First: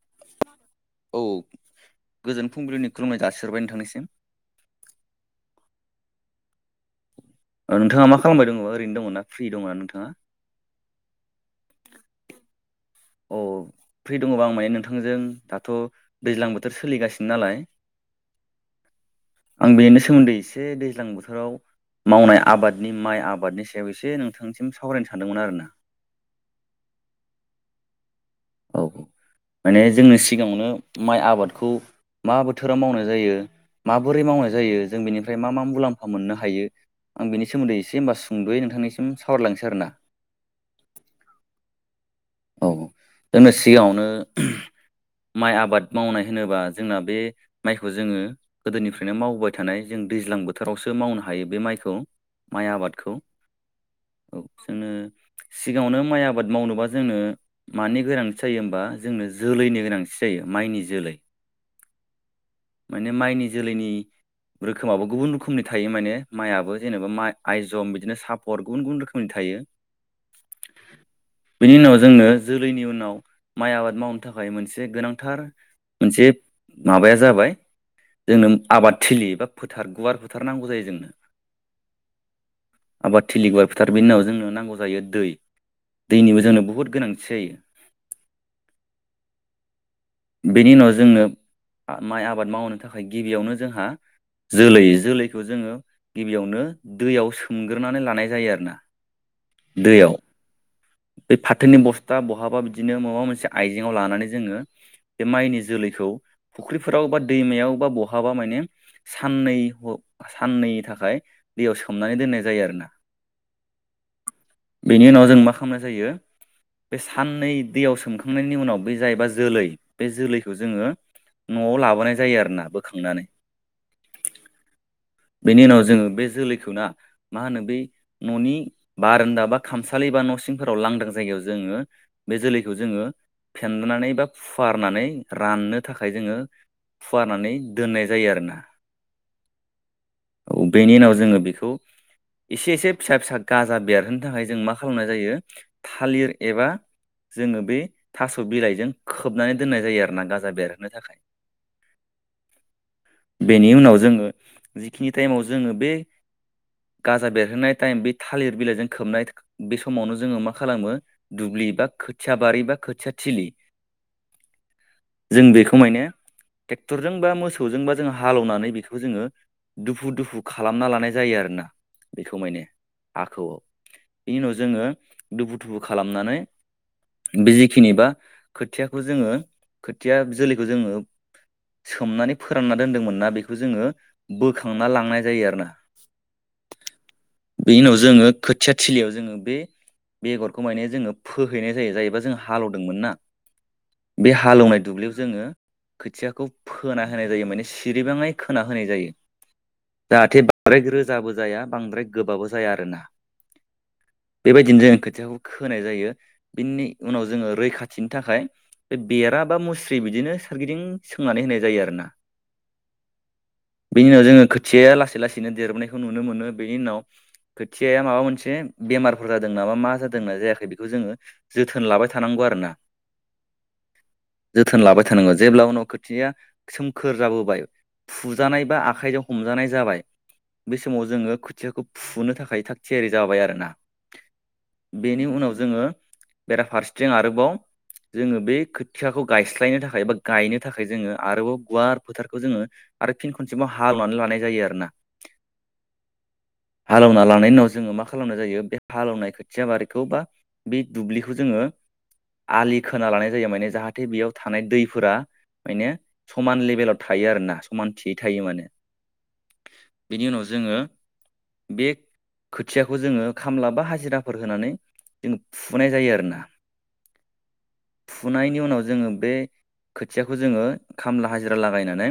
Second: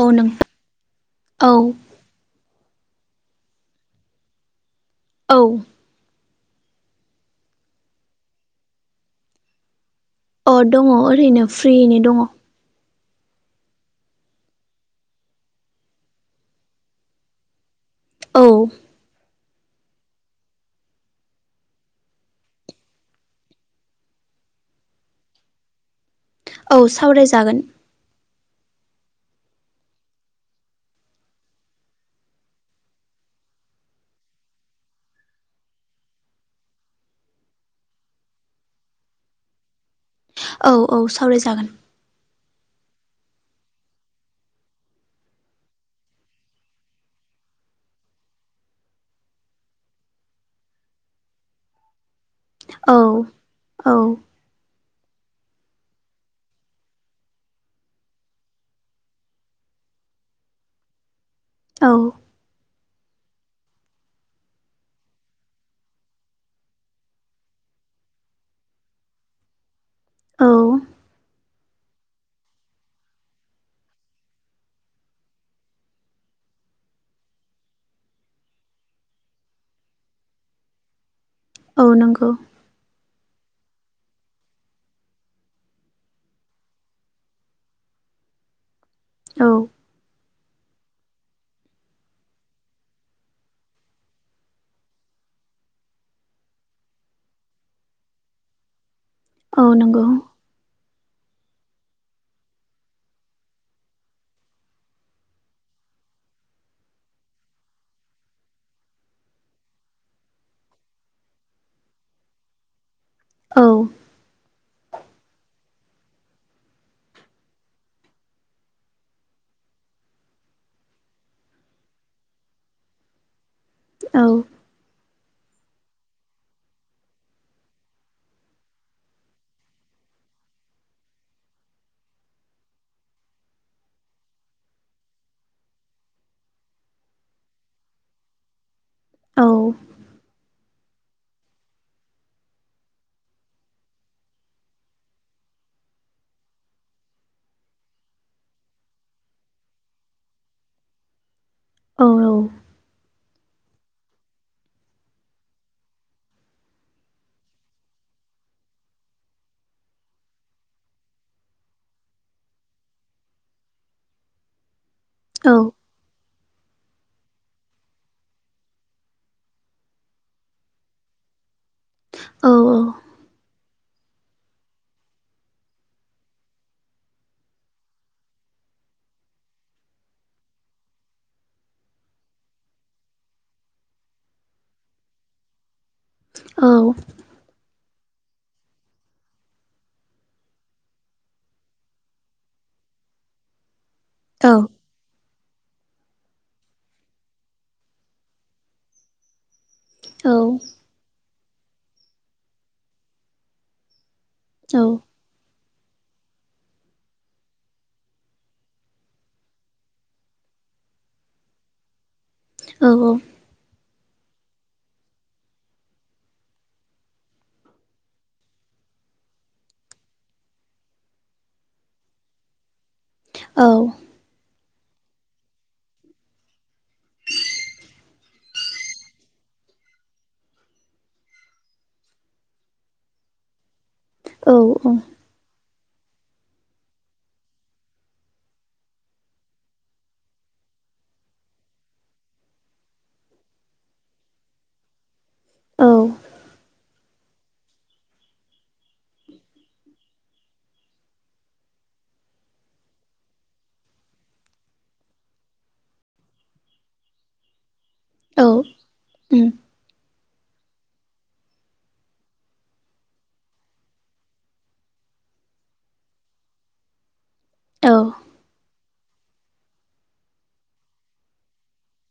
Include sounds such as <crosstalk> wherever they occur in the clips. औ नों औ गोजोन फुंबिलिनि खुलुमनाय जासिहरबाय नोंथांनिसिम। औ। औ नोंथाङा मा खालामबाय दङ ओरैनो दङना फ्रि दङ ना नोंथाङा? अ दङ ओरैनो फ्रियैनो दङ। अ फ्रि दंङबा आं माने नोंथांजों दाथ' दैज्लां बोथोर सोलिगासिनो नालाय <inaudible> आं बेनिनो सोमोन्दै एसे दैज्लां बोथोराव मावनाय आबादनि माइ आबादनि सायाव एसे नोंथांनिसिम सावरायनो सानदोंमोन आरोना। औ सावरायजागोन। औ औ माने जोंनो सिगाङावनो माइ आबादखौ मा बोथोराव मावनाय जायो माबोरै मावनाय जायो जों बेनिफ्राय मा मा मुलाम्फा मोननो हायो आं बेनि सोमोन्दै एसे होमबा सुंद'यै नोंथांनिसिम सावरायलांनोसै आरो ना? औ औ सावरायजागोन। औ जोंनो सिगाङावनो माइ आबाद मावनाय होनोबा जोंना बे माइखौ जोङो गोदोनिफ्रायनो मावबोबाय थानाय जों दैज्लां बोथोरावसो मावनो हायो बे माइखौ। माइ औ आबादखौ औ जोङो सिगाङावनो माइ आबाद मावनोबा जोंनो मानि गोनांथि जायो होमबा जोंनो जोलैनि गोनांथि जायो माइनि जोलै। औ। माने माइनि जोलैनि रोखोमाबो गुबुन रोखोमनि थायो माने माइआबो मा जेनेबा माइ आइजम बिदिनो सापर गुबुन गुबुन रोखोमनि था थायो। औ। बिनि उनाव जोंनो जोलैनि उनाव माइ आबाद मावनो थाखाय मोनसे गोनांथार मोनसे माबाया जाबाय जोंनो आबाद थिलि बा फोथार गुवार फोथार नांगौ जायो जोंनो। औ नंगौ। आबाद थिलि गुवार फोथार बेनि उनाव जोंनो नांगौ जायो दै दैनिबो जोंनो बुहुत गोनांथि जायो। औ। बेनि उनाव जोंनो आ माइ आबाद मावनो थाखाय गिबियावनो जोंहा जोलै जोलैखौ जोङो गिबियावनो दैयाव सोमग्रोनानै लानाय जायो आरो ना। औ नंगौ। बे फाथोनि बस्था बहाबा बिदिनो माबा मोनसे आइजेंआव लानानै जोङो बे माइनि जोलैखौ फुख्रिफोराव बा दैमायाव बा बहाबा माने साननै साननैनि थाखाय दैयाव सोमनानै दोननाय जायो आरोना। औ। बेनि उनाव जों मा खामनाय जायो? बे साननै दैयाव सोमखांनायनि उनाव बे जायबा जोलै बे जोलैखौ जोङो न'आव लाबोनाय जायो आरोना बोखांनानै। औ। बेनि उनाव जोङो बे जोलैखौ ना मा होनो बै न'नि बारानदा बा खामसालि बा न' सिं फोराव लांदां जायगाव जोङो बे जोलैखौ जोङो फेननानै बा फु फुवारनानै राननो थाखाय जोङो फुवारनानै दोननाय जायो आरोना। औ। औ बेनि उनाव जोङो बेखौ एसे एसे फिसा फिसा गाजा बेरहोनो थाखाय जों मा खालामनाय जायो थालिर एबा जोङो बे थास' बिलाइजों खोबनानै दोननाय जायो आरो ना गाजा बेरहोनो थाखाय। औ औ। बेनि उनाव जोङो जिखिनि टाइमाव जोङो बे गाजा बेरहोनाय टाइम बे थालिर बिलाइजों खोबनाय बे समावनो जोङो मा खालामो दुब्लि बा खोथिया बारि बा खोथिया थिलि जों औ बेखौ नंगौ माने ट्रेक्टरजों बा मोसौजों बा जों हालेवनानै बेखौ जोङो दुफु दुफु खालामना लानाय जायो आरोना बेखौ माने हाखौ। बेनि उनाव जोङो दुफु थुफु खालामनानै बे जिखिनि बा खो खोथियाखौ जोङो खोथिया जोलैखौ जोङो सोमनानै फोरानना दोनदोंमोन ना बेखौ जोङो बोखांना लांनाय जायो आरोना औ बेनि उनाव जोङो खोथिया थिलियाव जोङो बे बेगरखौ माने जोङो फोहैनाय जायो जायोबा जोङो हालेवदोंमोन ना बे हालेवनाय दुब्लियाव जोङो खोथियाखौ फोना होनाय जायो माने सिरिबाङै खोना होनाय जायो जाहाथे बांद्राय रोजाबो जाया बांद्राय गोबाबो जाया आरोना। बेबायदिनो जों खोथियाखौ गायो। होनाय जायो बिनि उनाव जोङो रैखाथिनि थाखाय बे बेरा बा मुस्रि बिदिनो सों सोरारगिदिं सोंनानै होनाय जायो आरो ना। औ औ। बेनि उनाव जोङो खोथियाया लासै लासैनो देरबनायखौ नुनो मोनो बेनि उनाव खोथियाया माबा मोनसे बेमारफोर जादों नामा मा जादोंना जायाखै बेखौ जोङो जोथोन लाबाय थानांगौ आरोना। औ। जोथोन लाबाय थानांगौ जेब्ला उनाव खोथिया सोमखोर जाबोबाय। फुजानाय बा आखाइजों हमजानाय जाबाय। बे समाव जोङो खोथियाखौ फुनो थाखाय थाग थियारि जाबाय आरो ना। बेनि उनाव जोङो बेराफारसेथिं आरोबाव जोङो बे खोथियाखौ गायस्लायनो थाखाय बा गायनो थाखाय जोङो आरोबाव गुवार फोथारखौ जोङो आरो फिन खनसेबाव हालेवनानै लानाय जायो आरो ना। औ। हालेवना लांनायनि उनाव जोङो मा खालामनाय जायो? बे हालौवनाय खोथिया बारिखौ बा बे दुब्लिखौ जोङो आलि खोना लानाय जायो माने जाहाथे बेयाव थानाय दैफोरा माने समान लेभेलाव थायो आरोना समानथियै थायो माने बेनि उनाव जों जोङो बे खोथियाखौ जोङो खामला बा हाजिराफोर होनानै जोंङ फुनाय जायो आरोना। फुनायनि उनाव जोङो बे खोथियाखौ जोङो खामला हाजिरा लागायनानै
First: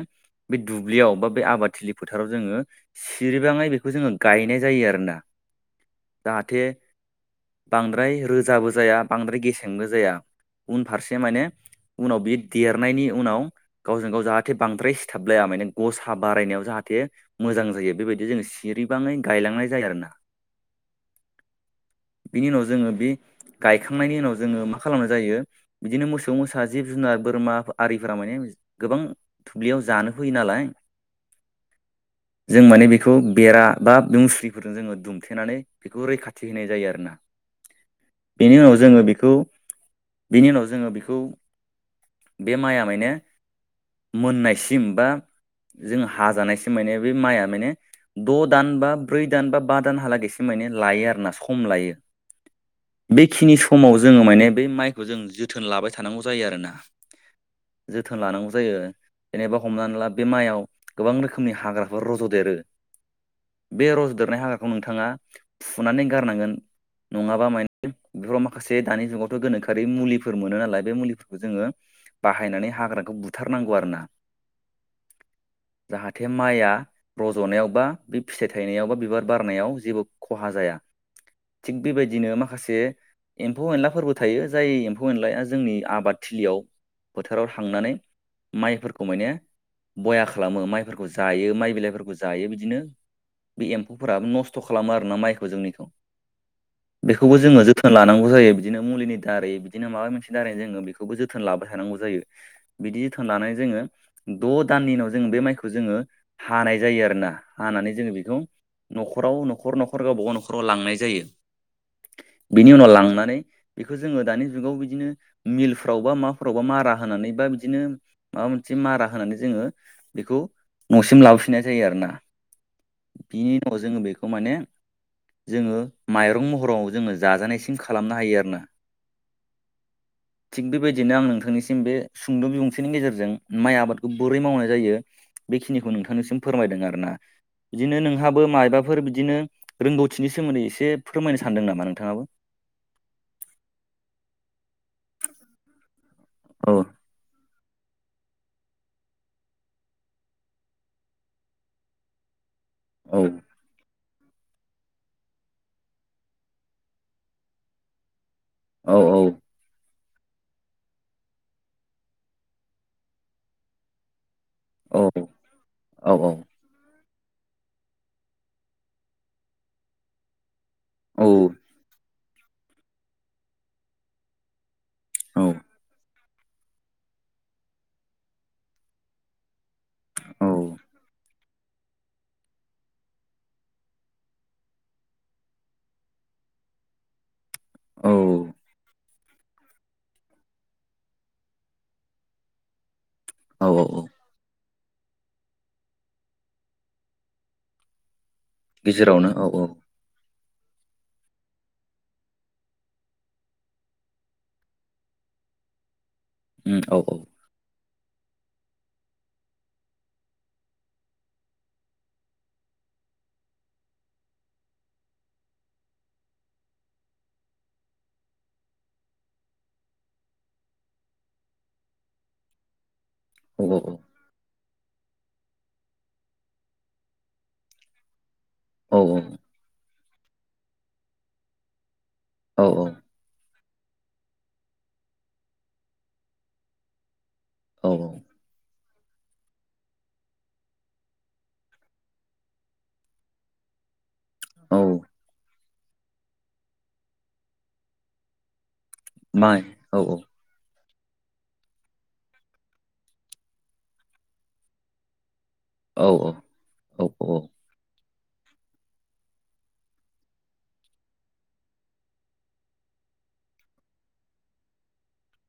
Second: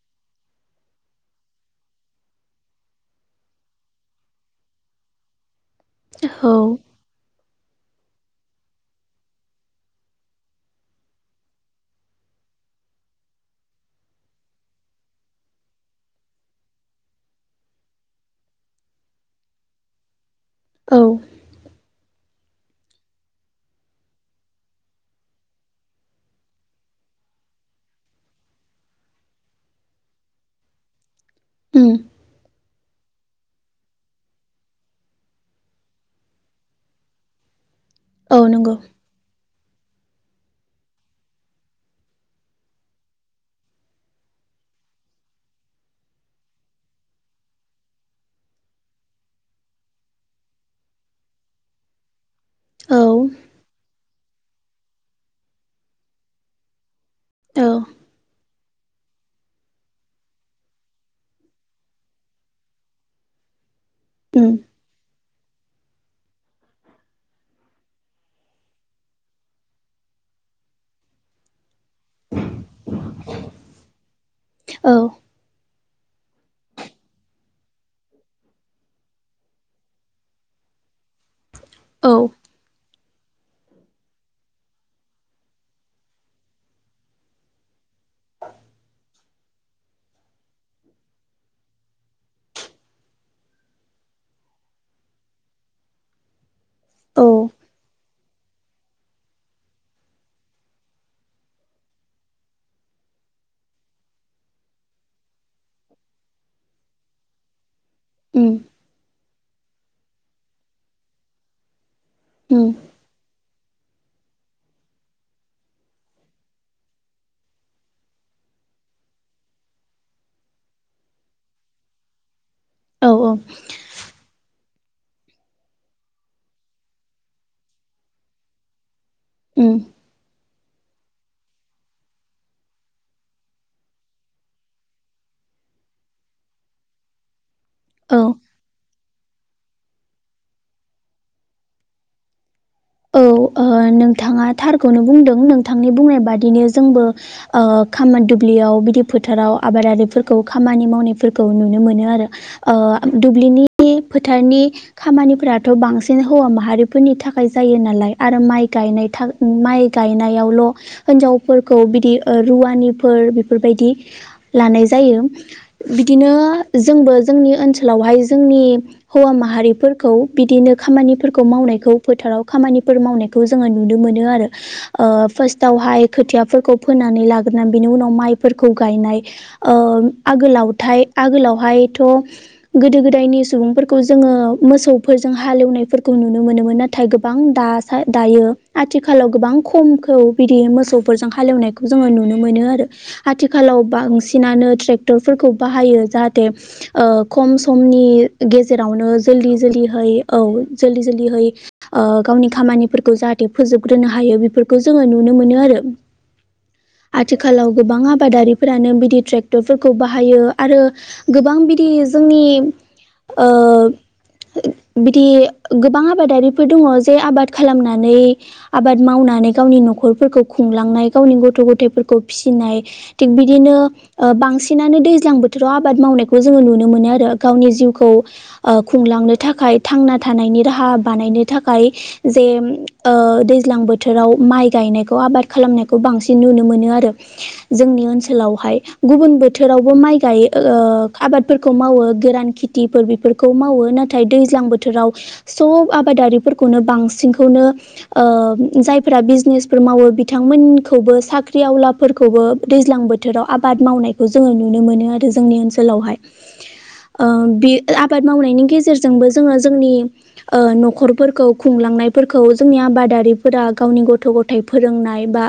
बे दुब्लियाव बा बे आबादथिलि फोथाराव जोङो सिरिबाङै बेखौ जोङो गायनाय जायो आरोना। <inaudible> जाहाथे बांद्राय रोजाबो जाया बांद्राय गेसेंबो जाया। उनफारसे माने उनाव बि देरनायनि उनाव गावजों गाव जाहाथे बांद्राय सिथाबलाया। माने गसा बारायनायाव जाहाथे मोजां जायो बेबायदि जों सिरिबाङै गायलांनाय जायो आरो ना। औ। बिनि उनाव जोङो बे गायखांनायनि उनाव जोङो मा खालामनाय जायो बिदिनो मोसौ मोसा जिब जुनार बोरमा आरिफोरा माने गोबां दुब्लियाव जानो फैयो नालाय। जों माने बेखौ बेरा बा बे मुस्रिफोरजों जोङो दुमथेनानै बेखौ रैखाथि होनाय जायो आरोना। बेनि उनाव जोङो बेखौ बेनि उनाव जोङो बेखौ बे माइआ माने मोननायसिम बा जों हाजानायसम माने बे माइआ माने द' दान बा ब्रै दान बा बा दान हालागैसि माने लायो आरो ना सम लायो औ बेखिनि समाव जोङो माने बे माइखौ जों जोथोन लाबाय थानांगौ जायो आरोना औ जोथोन लानांगौ जायो। जेनेबा हमनानै ला बे माइआव गोबां रोखोमनि हाग्राफोर रज'देरो। बे रजदेरनाय हाग्राखौ नोंथाङा फुनानै गारनांगोन। नङाबा माने बेफोराव माखासे दानि जुगावथ' गोनोखोआरि मुलिफोर मोनो नालाय बे मुलिफोरखौ जोङो बाहायनानै हाग्राखौ बुथारनांगौ आरो ना। औ। जाहाथे माइया रज'नायाव बा बे फिथाइ थाइनायाव बा बिबार बारनायाव जेबो खहा जाया थिग बेबायदिनो माखासे एम्फौ एनलाफोरबो थायो जाय एम्फौ एनलाया जोंनि आबाद थिलियाव फोथोराव थांनानै माइफोरखौ माने बया खालामो माइफोरखौ जायो माइ बिलाइफोरखौ जायो बिदिनो। बे एम्फौफोराबो नस्थ' खालामो आरो माइखौ जोंनिखौ, औ बेखौबो जोङो जोथोन लानांगौ जायो। बिदिनो मुलिनि दारै बिदिनो माबा मोनसे दारै जोङो बेखौ जोथोन लाबाय थानांगौ जायो बिदि जोथोन लानाय जा जोङो द' दाननि उनाव जों बे माइखौ जोङो हनाय जायो आरोना हानानै जोङो बेखौ न'खराव न'खर न'खर गावबा गाव न'खराव लांनाय जायो। औ बिनि उनाव लांनानै बेखो जोङो दानि जुगाव बिदिनो मिलफ्राव बा माफोरावबा मारा होनानै बा बिदिनो माबा मोनसे मारा होनानै जोङो बेखौ न'सिम लाबोफिननाय जायो आरोना। औ बिनि उनाव जोङो बेखौ माने जोङो माइरं महराव जोङो जाजानायसिम खालामनो हायो आरोना उम थिग बेबायदिनो आं नोंथांनिसिम बे सुंद' बिबुंथिनि गेजेरजों माइ आबादखौ बोरै मावनाय जायो बेखिनिखौ नोंथांनिसिम फोरमायदों आरो ना। बिदिनो औ नोंहाबो मायबाफोर बिदिनो रोंगौथिनि सोमोन्दै एसे फोरमायनो सानदों नामा नोंथाङाबो? औ ओ नोंथाङा थारखौनो बुंदों नोंथांनि बुंनाय बादिनो औ जोंबो ओ खामानि दुब्लियाव बिदि फोथाराव आबादारिफोरखौ खामानि मावनायफोरखौ नुनो मोनो आरो। ओ औ दुब्लिनि फोथारनि खामानिफोराथ' बांसिन हौवा माहारिफोरनि थाखाय जायो नालाय आरो माइ औ गायनाय था औ माइ गायनायावल' होनजावफोरखौ बिदि रुवानिफोर बेफोरबायदि लानाय औ जायो औ बिदिनो जोंबो जोंनि ओनसोलावहाय जोंनि हौवा माहारिफोरखौ बिदिनो औ खामानिफोरखौ मावनायखौ फोथाराव खामानिफोर मावनायखौ जोङो नुनो मोनो आरो ओ फार्स्ट आवहाय खोथियाफोरखौ फोनानै लाग्रोनानै बिनि उनाव माइफोरखौ गायनाय ओ औ आगोलावथाइ आगोलाव हायथ' गोदो गोदायनि सुबुंफोरखौ जोङो मोसौफोरजों हालेवनायफोरखौ नुनो मोनो मोन नाथाय गोबां औ दा-दायो आथि खालाव गोबां खमखौ बिदि मोसौफोरजों हालेवनायखौ जोङो नुनो मोनो आरो। औ आथिखालाव औ बांसिनानो ट्रेक्टरफोरखौ बाहायो जाहाथे ओ खम समनि गेजेरावनो औ जोल्दि औ जोल्दिहै औ जोल्दि जोल्दिहै ओ गावनि खामानिफोरखौ जाहाथे फोजोबग्रोनो हायो बेफोरखौ जोङो नुनो मोनो आरो। उम औ औ आथिखालाव गोबां आबादारिफोरानो बिदि ट्रेक्टरफोरखौ बाहायो आरो गोबां बिदि जोंनि ओ बिदि गोबां आबादारि फोर दङ जे आबाद खालामनानै आबाद मावनानै गावनि न'खरफोरखौ खुंलांनाय गावनि गथ' गथायफोरखौ फिसिनाय थि औ बिदिनो औ बांसिन सिनानो दैज्लां बोथोराव आबाद मावनायखौ जोङो नुनो मोनो आरो गावनि जिउखौ ओ औ खुंलांनो थाखाय थांना थानायनि राहा बानायनो थाखाय जे औ ओ दैज्लां बोथोराव माइ गायनायखौ आबाद खालामनायखौ बांसिन नुनो मोनो आरो। औ जोंनि ओनसोलावहाय गुबुन बोथोरावबो माइ गायो ओ आबादफोरखौ मावो गोरान खेथिफोर बेफोरखौ मावो ना थाइ दैज्लां औ बोथोराव सब आबादारि फोरखौनो बांसिनखौनो ओ जाय फोरा माइ बिजनेसफोर औ मावो औ बिथांमोन खौबो साख्रि आवलाफोरखौबो दैज्लां बोथोराव आबाद मावनायखौ जोंङो नुनो मोनो आरो। जोंनि औ ओनसोलावहाय औ ओ औ बे आ बाद मावनायनि गेजेरजोंबो जोंङो जोंनि न'खर फोरखौ खुंलांनाय फोरखौ जोंनि आबादारिफोरा गावनि गथ' गथाइ फोरोंनाय बा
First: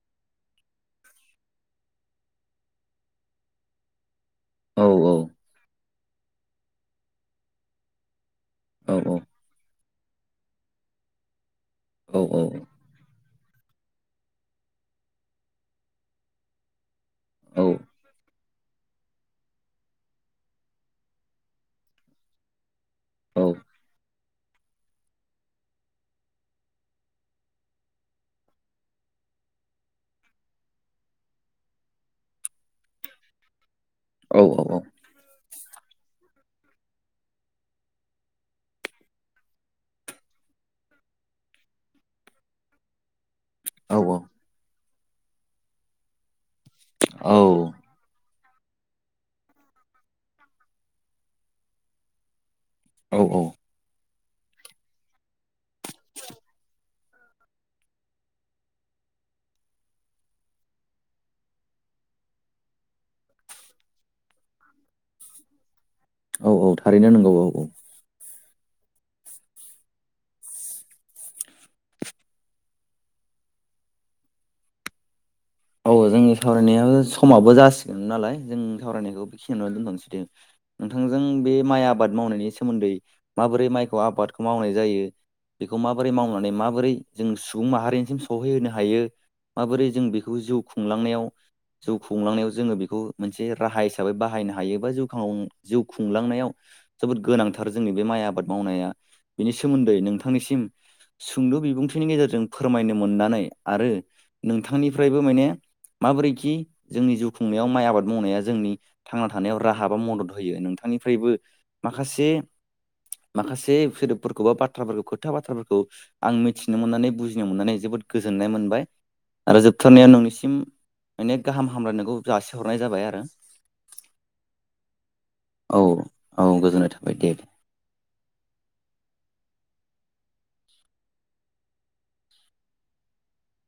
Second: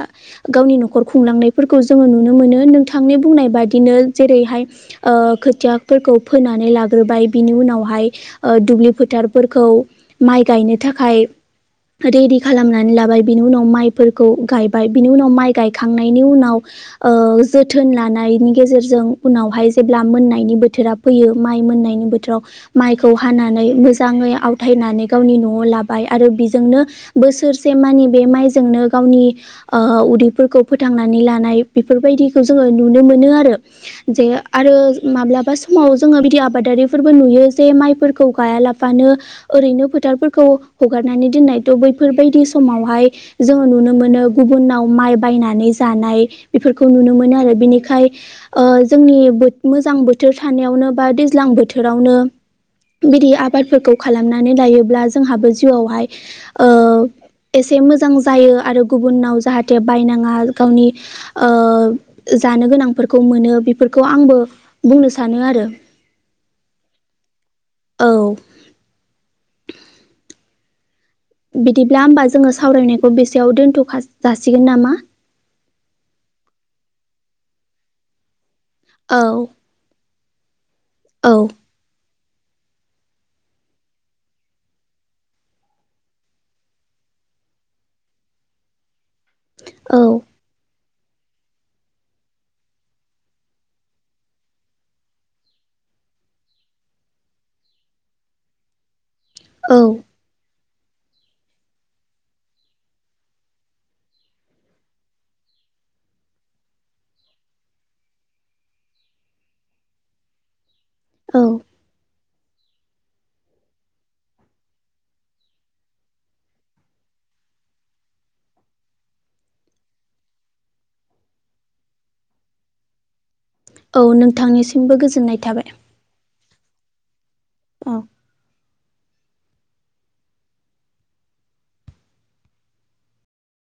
गाव नि नखर खुंलांनायफोरखौ जोंङो नुनो मोनो नोंथांनि बुंनाय बादिनो जेरैहाय औ ओ खोथियाफोरखौ फोनानै लाग्रोबाय बिनि उनावहाय ओ दुब्लि औ फोथारफोरखौ माइ गायनो थाखाय रेडि औ खालामनानै लाबाय बिनि उनाव माइफोरखौ गायबाय बिनि उनाव माइ गायखांनायनि उनाव औ जोथोन लानायनि गेजेरजों उनावहाय जेब्ला मोननायनि बोथोरा फैयो माइ मोननायनि बोथोराव माइखौ औ औ हानानै मोजांङै आवथायनानै गावनि नआव लाबाय आरो बेजोंनो बोसोरसे मानि बे माइजोंनो गावनि उदैफोरखौ फोथांनानै लानाय बेफोरबायदिखौ जोंङो नुनो मोनो आरो जे औ औ औ आरो माब्लाबा समाव जोंङो बिदि आबादारिफोरबो नुयो जे माइफोरखौ गायालाबानो ओरैनो फो थारफोरखौ हगारनानै दोननायथ बैफोरबायदि समावहाय जोंङो नुनो मोनो गुबुनाव माइ बायनानै जानाय बेफोरखौ नुनो मोनो आरो बेनिखाय जोंनि मोजां बोथोर थानायावनो बा दैज्लां बोथोरावनो औ बिदि आबादफोरखौ खालामनानै लायोब्ला जोंहाबो जिउआवहाय एसे मोजां जायो आरो गुबुनाव जाहाथे बायनाङा गावनि जानो गोनांफोरखौ मोनो बेफोरखौ आंबो बुंनो सानो आरो औ औ थारैनो नोंगौ औ औ बिदिब्ला होमबा जोंङो सावरायनायखौ बेसेयाव दोनथखा जासिगोन नामा औ जोंनि सावरायनाया समाबो जासिगोन नालाय जों औ सावरायनायखौ बेखिनिनानै दोनांसैदों नोंथांजों औ बे माइ आबाद मावनायनि सोमोन्दै माबोरै माइखौ आबादखौ मावनाय जायो बेखौ माबोरै मावनानै माबोरै जों सुबुं माहारिनिसिम सहैहोनो हायो माबोरै औ जों बेखौ जिउ खुंलांनायाव जिउ खुंलांनायाव जोंङो बेखौ मोनसे राहा हिसाबै बाहायनो हायो बाउ जिउ खुंलांनायाव जोबोद गोनांथार जोंनि बे माइ आबाद मावनाया बेनि औ सोमोन्दै नोंथांनिसिम सुंद बिबुंथिनि गेजेरजों फोरमायनो मोननानै आरो नोंथांनि फ्रायबो माने माबोरैखि जोंनि जिउ खुंनायाव माइ आबाद मावनाया जोंनि थांना थानायाव राहा बा मदद होयो नोंथां थांनिफ्रायबो औ माखासे <inaudible> माखासे सोदोबफोरखौ बा बाथ्राफोरखौ खोथा बाथ्राफोरखौ आं मिथिनो मोननानै बुजिनो मोननानै जोबोद गोजो गोजोननाय मोनबाय आरो जोब थारनाया नोंनिसिम माने गाहाम हामलायनायखौ जासिहरनाय जाबाय आरो औ नोंथांनिसिमबो गोजोननाय थाबाय औ औ गोजोननाय थाबाय दे औ